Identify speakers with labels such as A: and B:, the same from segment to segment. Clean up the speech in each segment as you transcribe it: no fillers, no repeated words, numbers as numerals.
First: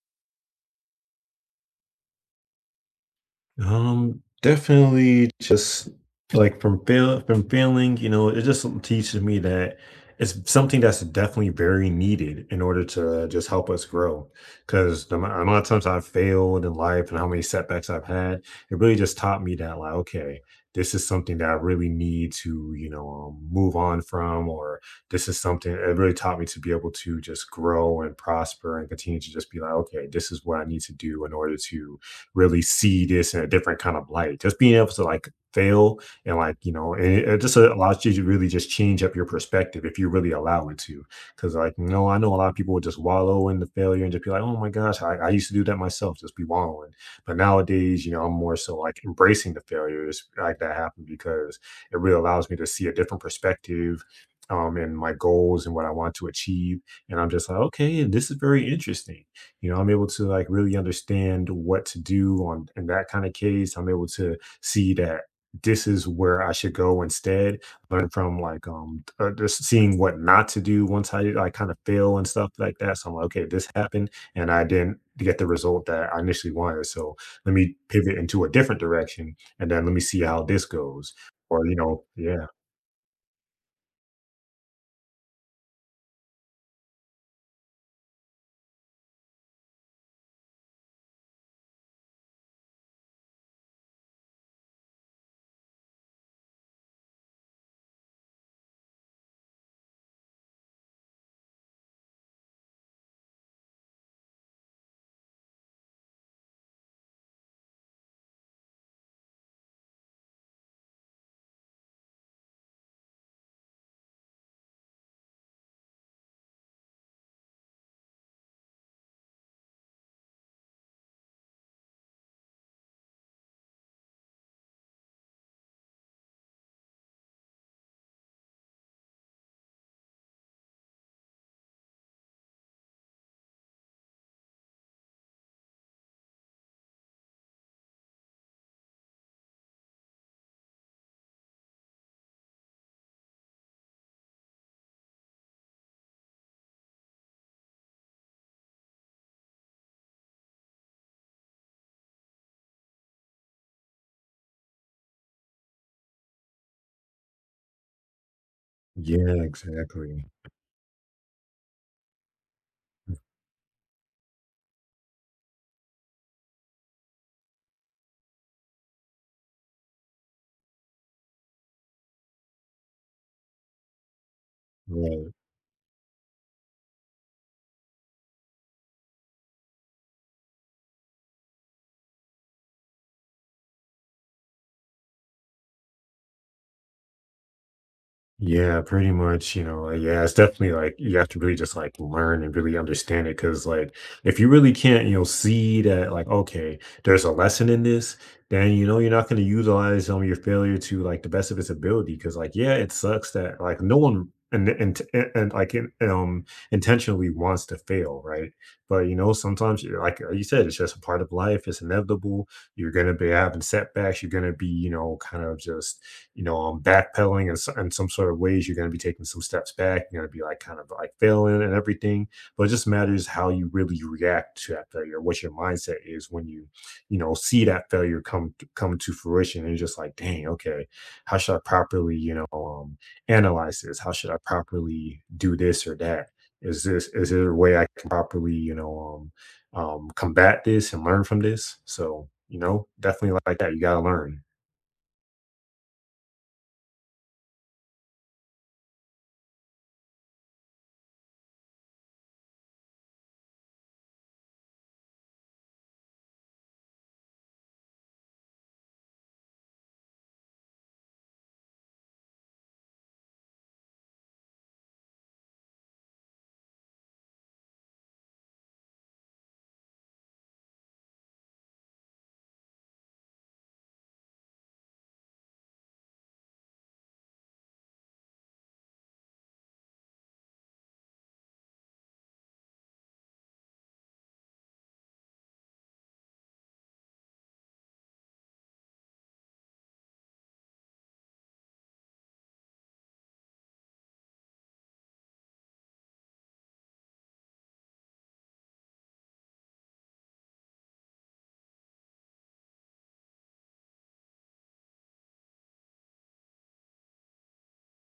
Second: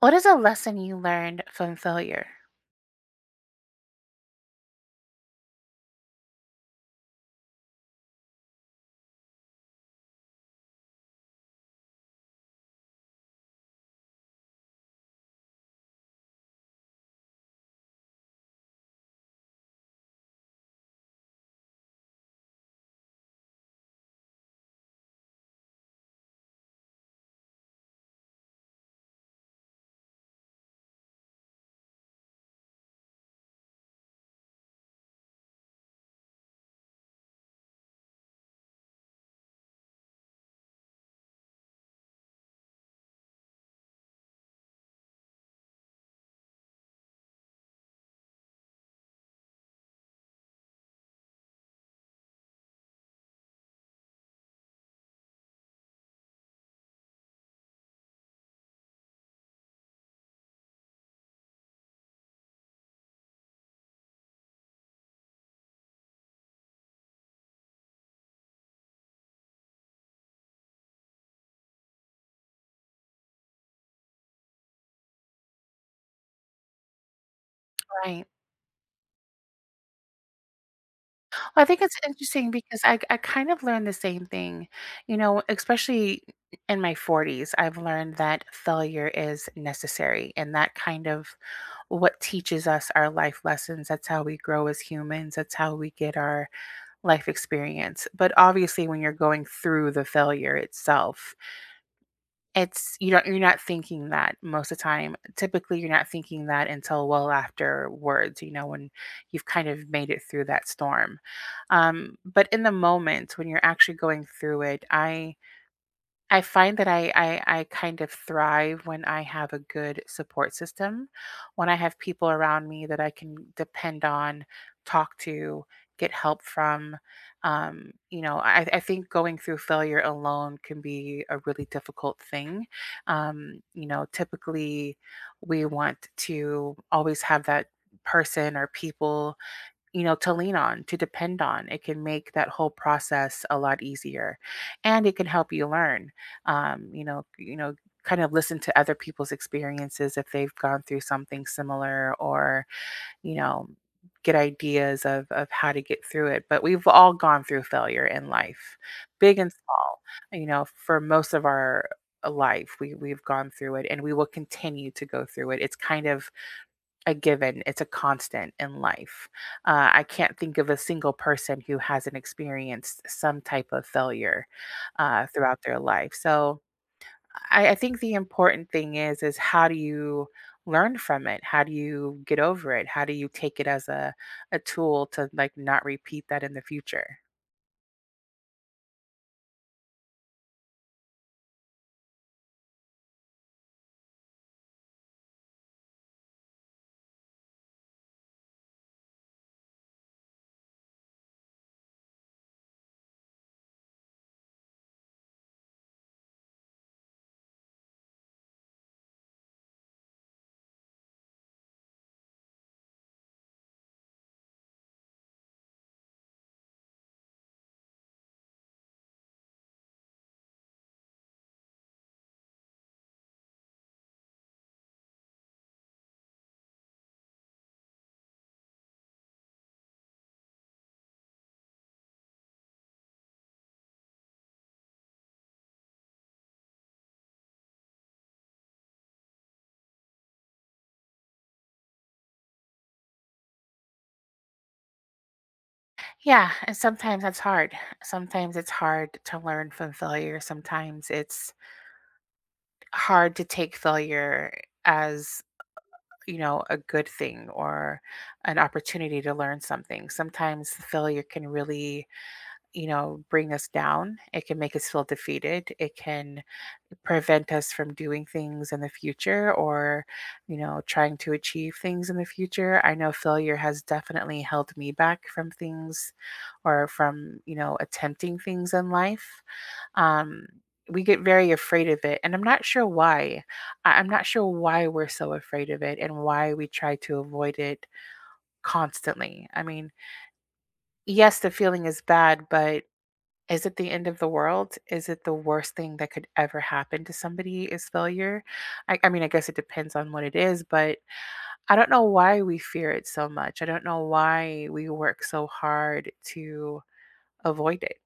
A: What is a lesson you learned from failure?
B: Definitely just like from failing, you know, it just teaches me that it's something that's definitely very needed in order to just help us grow. Because the amount of times I've failed in life and how many setbacks I've had, it really just taught me that like, okay, this is something that I really need to, you know, move on from, or this is something it really taught me to be able to just grow and prosper and continue to just be like, okay, this is what I need to do in order to really see this in a different kind of light. Just being able to like fail and like, you know, and it just allows you to really just change up your perspective if you really allow it to. Cause like, you know, I know a lot of people would just wallow in the failure and just be like, oh my gosh, I used to do that myself, just be wallowing. But nowadays, you know, I'm more so like embracing the failures like that happen because it really allows me to see a different perspective and my goals and what I want to achieve. And I'm just like, okay, this is very interesting. You know, I'm able to like really understand what to do on in that kind of case. I'm able to see that this is where I should go instead. Learn from just seeing what not to do once I kind of fail and stuff like that. So I'm like, okay, this happened and I didn't get the result that I initially wanted. So let me pivot
A: Right.
B: into a different direction and then let me see how this goes.
A: Well, I
B: Or you
A: think it's
B: know, yeah,
A: interesting because I kind of learned the same thing, you know, especially in my 40s. I've learned that failure is necessary, and that kind of what teaches us our life lessons. That's how we grow as humans, that's how we get our life experience. But obviously, when you're going through the failure itself, It's you don't you're not thinking that most of the time. Typically, you're not thinking that until well afterwards, you know, when you've kind of made it through that storm. But in the moment when you're actually going through it, I find that I kind of thrive when I have a good support system, when I have people around me that I can depend on, talk to, get help from. You know, I think going through failure alone can be a really difficult thing. You know, typically we want to always have that person or people, you know, to lean on, to depend on. It can make that whole process a lot easier, and it can help you learn. You know, kind of listen to other people's experiences if they've gone through something similar, or you know, get ideas of how to get through it. But we've all gone through failure in life, big
B: yeah,
A: and small.
B: exactly.
A: You know, for most of our life, we've gone through it, and we will continue to go through it. It's kind of a given, it's a constant in life. I can't think of a single person who hasn't experienced some type of failure
B: Yeah.
A: throughout their life. So I think the important thing is how do you learn from it? How do you get over it? How do you take it as a tool to like not repeat that in the future?
B: Yeah, pretty much, you know, like, yeah, it's definitely like you have to really just like learn and really understand it because like if you really can't, you know, see that like okay, there's a lesson in this, then you know you're not going to utilize your failure to like the best of its ability because like yeah, it sucks that like no one and like in, intentionally wants to fail, right? But you know, sometimes like you said, it's just a part of life. It's inevitable. You're gonna be having setbacks. You're gonna be, you know, kind of just you know, backpedaling in some sort of ways. You're going to be taking some steps back. You're going to be like kind of like failing and everything. But it just matters how you really react to that failure, what your mindset is when you know, see that failure come to fruition. And you're just like, dang, okay, how should I properly, you know, analyze this? How should I properly do this or that? Is there a way I can properly, you know, combat this and learn from this? So you know, definitely like that. You gotta learn.
A: Yeah, and sometimes that's hard. Sometimes it's hard to learn from failure. Sometimes it's hard to take failure as, you know, a good thing or an opportunity to learn something. Sometimes failure can really, you know, bring us down. It can make us feel defeated. It can prevent us from doing things in the future or, you know, trying to achieve things in the future. I know failure has definitely held me back from things or from, you know, attempting things in life. Um, we get very afraid of it, and I'm not sure why. I'm not sure why we're so afraid of it and why we try to avoid it constantly. I mean, yes, the feeling is bad, but is it the end of the world? Is it the worst thing that could ever happen to somebody is failure? I mean, I guess it depends on what it is, but I don't know why we fear it so much. I don't know why we work so hard to avoid it.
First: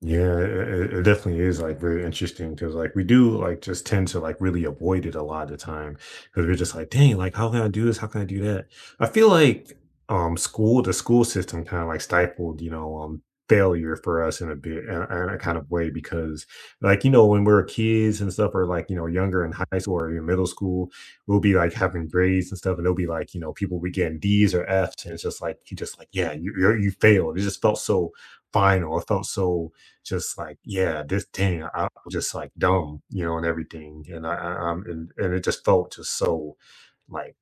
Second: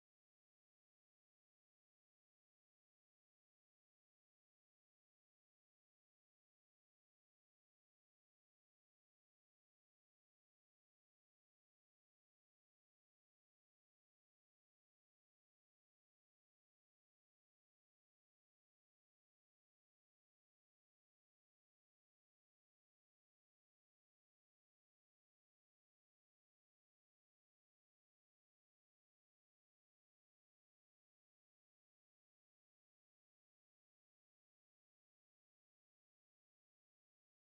B: Yeah, it definitely is like very interesting because like we do like just tend to like really avoid it a lot of the time because we're just like, dang, like how can I do this? How can I do that? I feel like school, the school system kind of like stifled, you know, failure for us in a bit in a kind of way because like you know when we're kids and stuff or like you know younger in high school or in middle school we'll be like having grades and stuff and they'll be like you know people we getting d's or f's and it's just like you just like yeah you failed it just felt so final it felt so just like, "Yeah, this thing, I was just like dumb," you know, and everything, and I I'm and it just felt just so like,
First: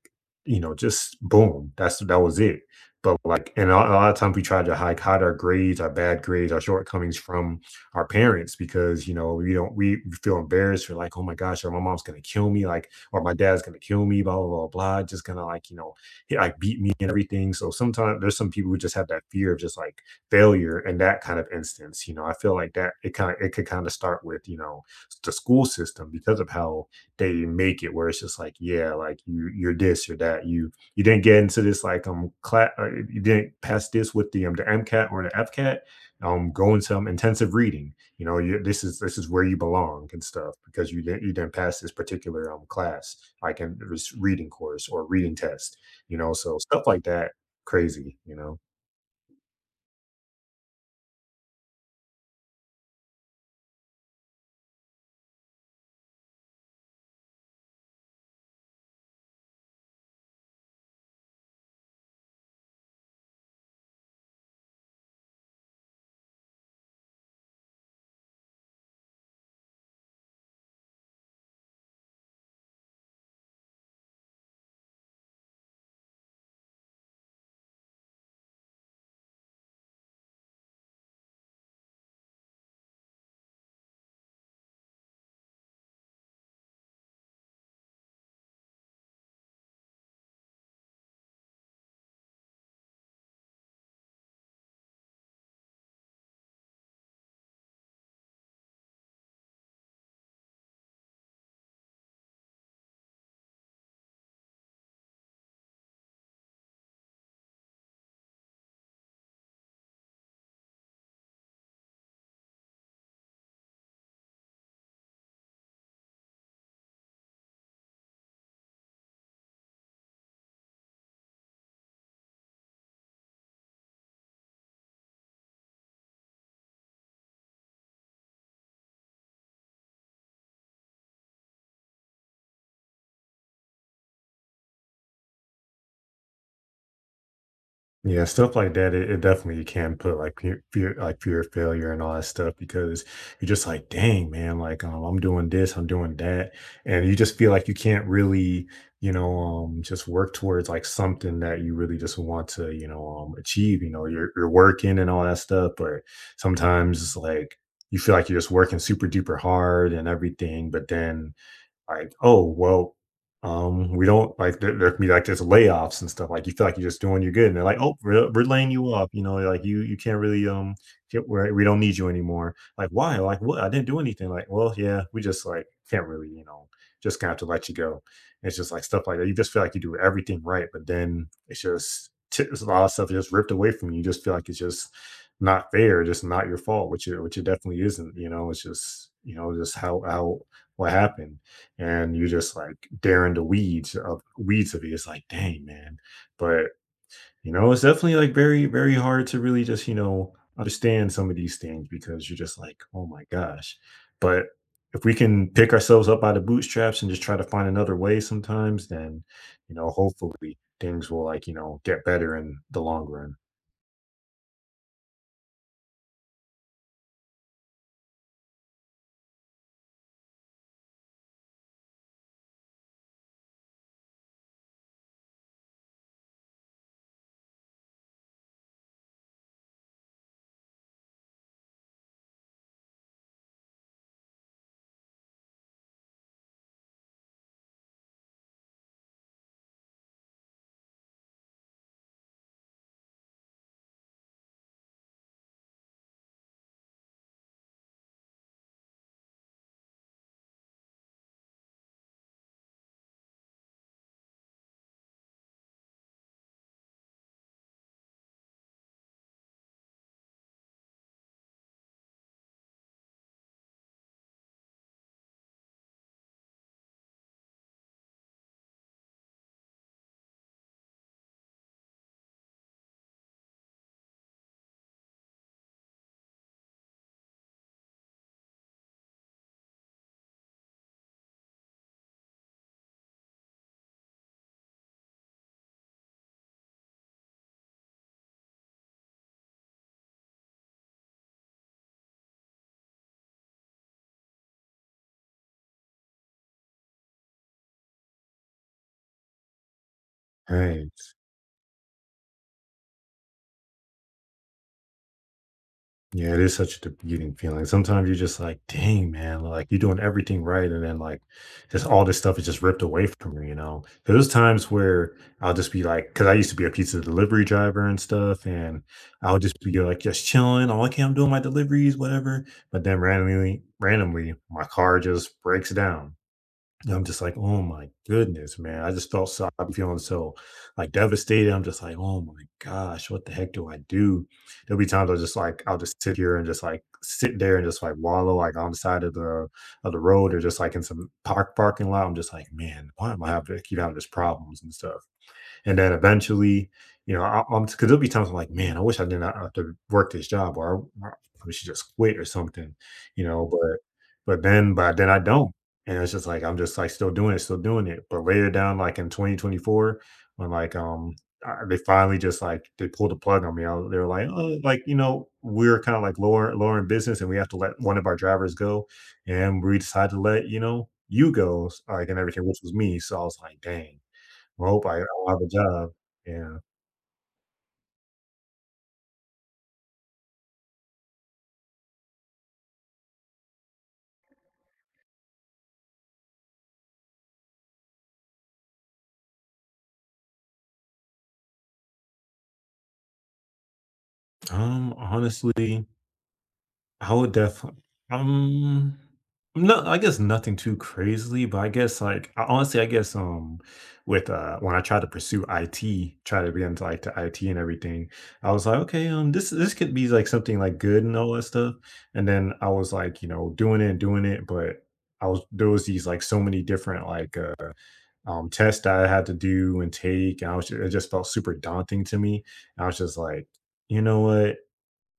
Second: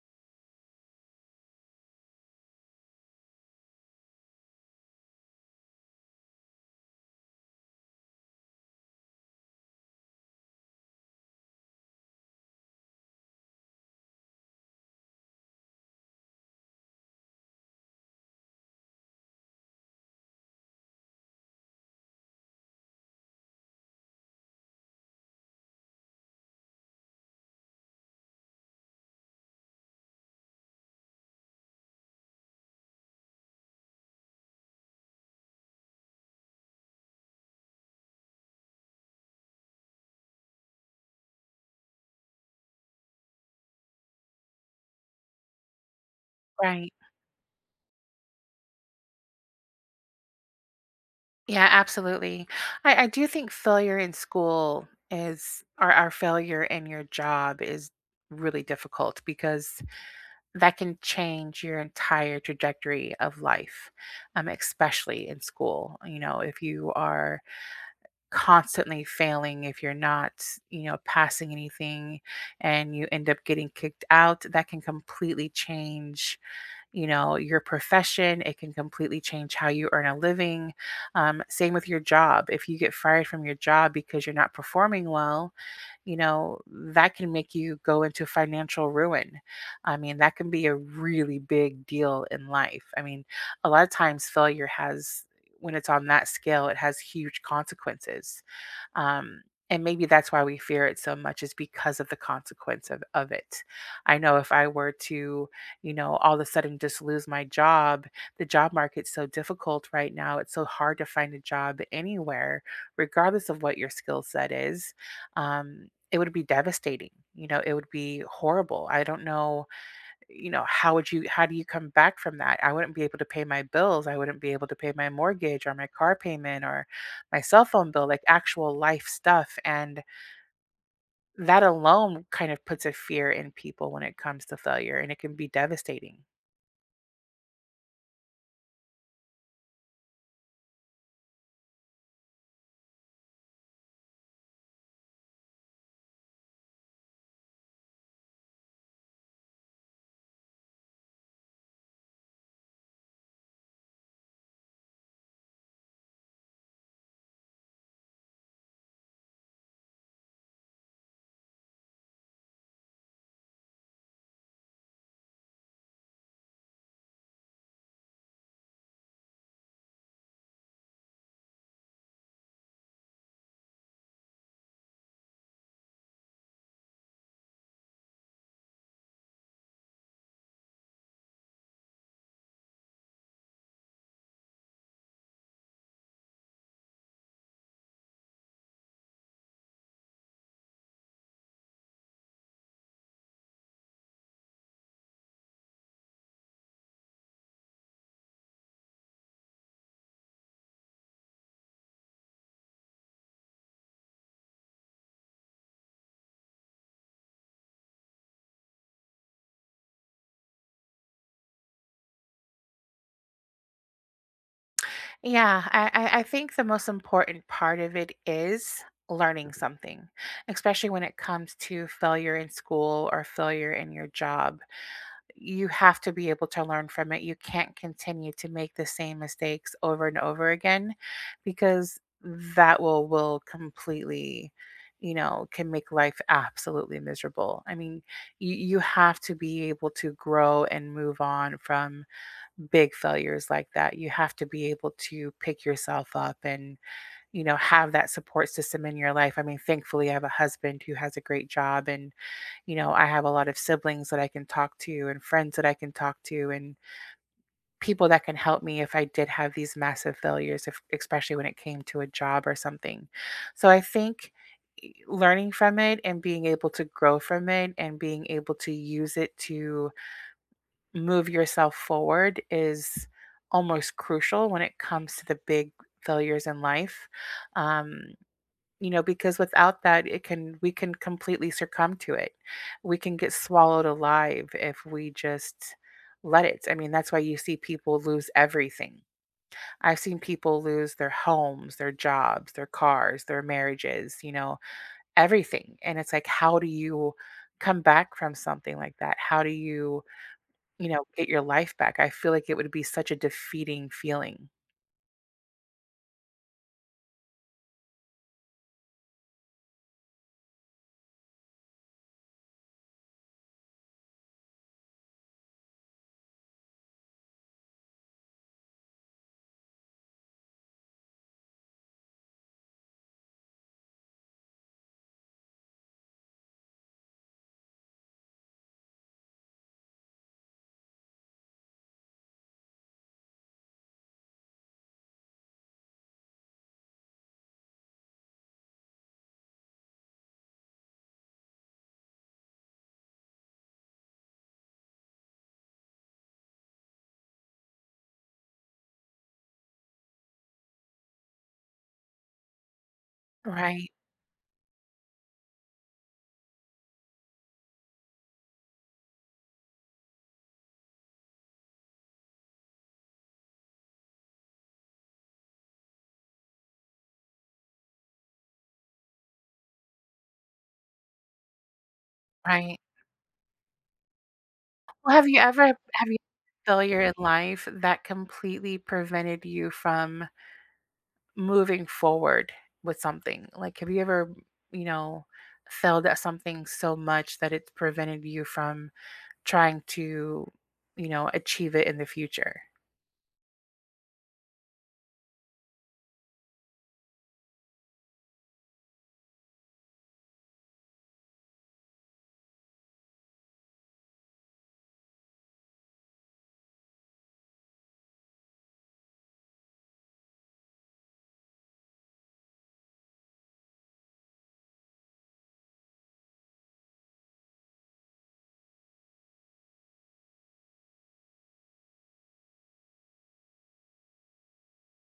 B: you know, just boom, that was it. But like, and a lot of times we try to like hide our grades, our bad grades, our shortcomings from our parents because you know we don't we feel embarrassed. We're like, oh my gosh, or my mom's gonna kill me, like, or my dad's gonna kill me, blah blah blah blah. Just gonna like you know he like beat me and everything. So sometimes there's some people who just have that fear of just like failure and that kind of instance. You know, I feel like that it kind of it could kind of start with you know the school system because of how they make it where it's just like, yeah, like you you're this or that. You didn't get into this like class you didn't pass this with the MCAT or the FCAT. Go into intensive reading. You know, you, this is where you belong and stuff because you didn't pass this particular class like in this reading course or reading test. You know, so stuff
A: Right.
B: like that crazy. You know.
A: Yeah, absolutely. I do think failure in school is or our failure in your job is really difficult because that can change your entire trajectory of life, especially in school. You know, if you are constantly failing, if you're not, you know, passing anything and you end up getting kicked out, that can completely change, you know, your profession. It can completely change how you earn a living, same with your job. If you get fired from your job because you're not performing well, you know, that can make you go into financial ruin. I mean, that can be a really big deal in life. I mean, a lot of times failure has, when it's on that scale, it has huge consequences. um, and maybe that's why we fear it so much, is because of the consequence of, it. I know if I were to, you know, all of a sudden just lose my job, the job market's so difficult right now. It's so hard to find a job anywhere, regardless of what your skill set is. It would be devastating. You know, it would be horrible. I don't know, you know, how do you come back from that? I wouldn't be able to pay my bills. I wouldn't be able to pay my mortgage or my car payment or my cell phone bill, like actual life stuff. And that alone kind of puts a fear in people when it comes to failure, and it can be devastating.
B: Yeah, stuff like that, it definitely can put like like fear of failure and all that stuff because you're just like, dang, man, like I'm doing this, I'm doing that, and you just feel like you can't really, you know, just work towards like something that you really just want to, you know, achieve. You know, you're working and all that stuff, but sometimes it's like you feel like you're just working super duper hard and everything, but then like, "Oh, well, we don't like there can be like just layoffs and stuff. Like you feel like you're just doing your good, and they're like, "Oh, we're laying you off. You know, like you can't really get where we don't need you anymore. Like why? Like what? I didn't do anything. Like well, yeah, we just like can't really you know just gonna have to let you go. It's just like stuff like that. You just feel like you do everything right, but then it's just it's a lot of stuff just ripped away from you. You just feel like it's just not fair, just not your fault, which it definitely isn't. You know, it's just you know just how what happened and you're just like daring the weeds of it. It's like, dang, man. But you know, it's definitely like very hard to really just, you know, understand some of these things because you're just like, oh my gosh. But if we can pick ourselves up by the bootstraps and just try to find another way sometimes, then you know, hopefully things will like, you know, get better in the long run.
A: Yeah, I think the most important part of it is learning something, especially when it comes to failure in school or failure in your job. You have to be able to learn from it. You can't continue to make the same mistakes over and over again, because that will completely, you know, can make life absolutely miserable. I mean, you have to be able to grow and move on from big failures like that. You have to be able to pick yourself up and, you know, have that support system in your life. I mean, thankfully, I have a husband who has a great job, and you know, I have a lot of siblings that I can talk to and friends that I can talk to and people that can help me if I did have these massive failures, if, especially when it came to a job or something. So I think learning from it and being able to grow from it and being able to use it to move yourself forward is almost crucial when it comes to the big failures in life. Um, you know, because without that, it can we can completely succumb to it. We can get swallowed alive if we just let it. I mean, that's why you see people lose everything. I've seen people lose their homes, their jobs, their cars, their marriages, you know, everything. And it's like, how do you come back from something like that? How do you, you
B: Right.
A: know, get your life back? I feel like it would be such a defeating feeling.
B: Yeah, it is such a defeating feeling. Sometimes you're just like, dang, man, like you're doing everything right. And then like just all this stuff is just ripped away from you, you know? 'Cause there's times where I'll just be like, cause I used to be a pizza delivery driver and stuff. And I'll just be like, just chilling. Oh, okay, I'm doing my deliveries, whatever. But then randomly, my car just breaks down. And I'm just like, "Oh my goodness, man." I just felt so I'm feeling so, like, devastated. I'm just like, "Oh my gosh, what the heck do I do?" There'll be times I'll just, I'll just sit here and just, like, sit there and just, like, wallow, like, on the side of the road or just, like, in some parking lot. I'm just like, "Man, why am I having to keep having these problems and stuff?" And then eventually, you know, I, I'm because there'll be times I'm like, man, I wish I did not have to work this job, or I should just quit or something, you know. But
A: Right.
B: but then I don't, and it's just like I'm just like still doing it. But later down, like in 2024, when like they finally just like they pulled the plug on me. They were like, oh, like you know, we're kind of like lower in business, and we have to let one of our drivers go, and we decided to let you know you go, like and everything, which was
A: Right.
B: me. So I was like, dang. Well, I hope
A: Well,
B: I'll have a job.
A: have you
B: Yeah.
A: failure in life that completely prevented you from moving forward with something? Like, have you ever, you know, failed at something so much that it's prevented you from trying to, you know, achieve it in the future?
B: Honestly, I would definitely. um, no, I guess nothing too crazily, but I guess, like, I honestly, I guess, with, when I tried to pursue IT, try to be into, like, the IT and everything, I was like, "Okay, this could be, like, something, like, good and all that stuff," and then I was, like, you know, doing it, but I was there was these, like, so many different, like, tests that I had to do and take, and I was just, it just felt super daunting to me. And I was just like, you know what?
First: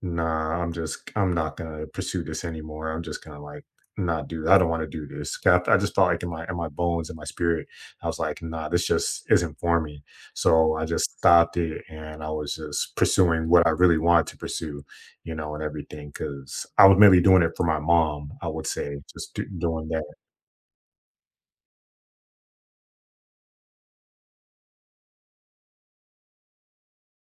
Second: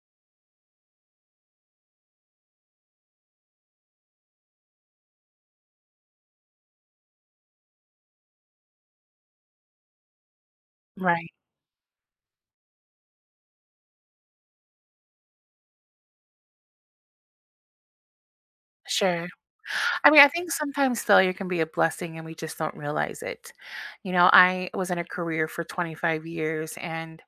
B: Nah, I'm not gonna pursue this anymore. I'm just gonna like not do. I don't want to do this. 'Cause I just felt like in my bones in my spirit, I was like, nah, this just isn't for me. So I just
A: Right.
B: stopped it, and I was just pursuing what I really wanted to pursue, you know, and everything because I was mainly doing it for my mom. I would say
A: Sure.
B: doing
A: I mean, I think sometimes failure can be a blessing and we just don't realize it. You know, I was in a career for 25 years and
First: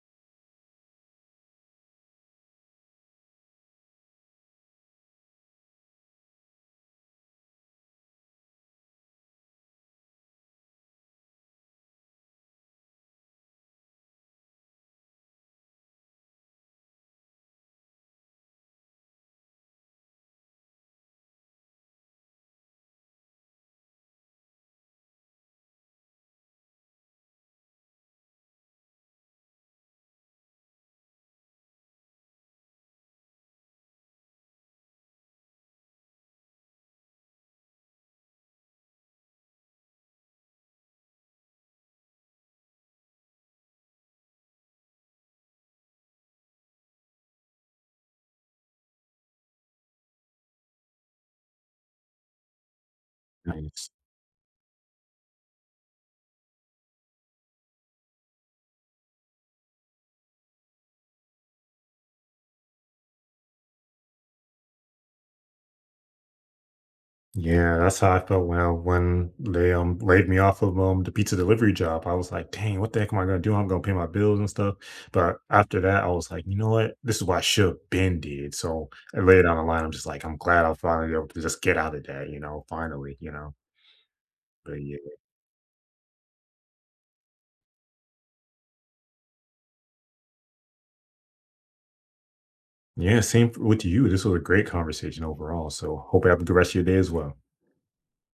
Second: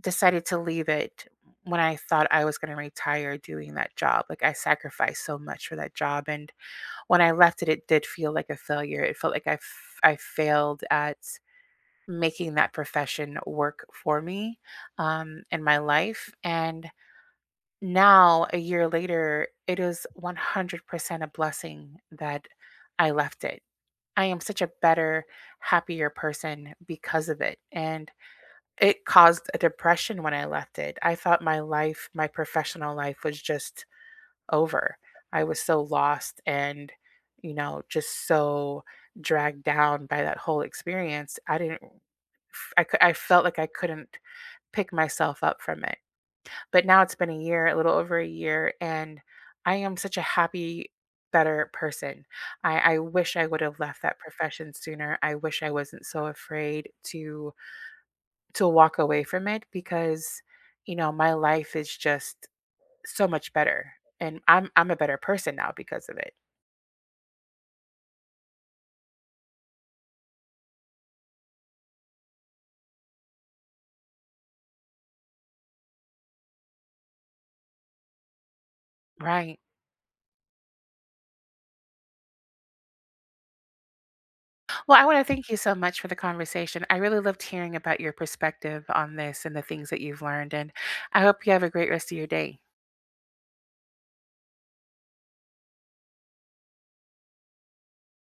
A: decided to leave it when I thought I was going to retire doing that job. Like I sacrificed so much for that job, and when I left it, it did feel like a failure. It felt like I failed at making that profession work for me in my life, and now a year later it is 100% a blessing that I left it. I am such a better, happier person because of it. And it caused a depression when I left it. I thought my life, my professional life was just over. I was so lost and, you know, just so dragged down by that whole experience. I felt like I couldn't pick myself up from it. But now it's been a year, a little over a year, and I am such a happy, better person. I wish I would have
B: that.
A: left that profession sooner. I wish I wasn't so afraid to walk away from it because, you know, my life is just so much better, and I'm a better person now because of it.
B: Yeah, that's how I felt when when they laid me off of the pizza delivery job. I was like, dang, what the heck am I gonna do? I'm gonna pay my bills and stuff. But after that, I was like, you know what? This is what I should have been did. So I laid
A: Right.
B: down the line. I'm just like, I'm glad I finally able to just get out of that, you know, finally, you know. But
A: Well,
B: yeah,
A: I want to thank you so much for the conversation. I really loved hearing about your perspective on this and the things that you've learned, and I hope you have a great rest of your day.
B: yeah, with you. This was a great conversation overall. So hope you have a good rest of your day as well.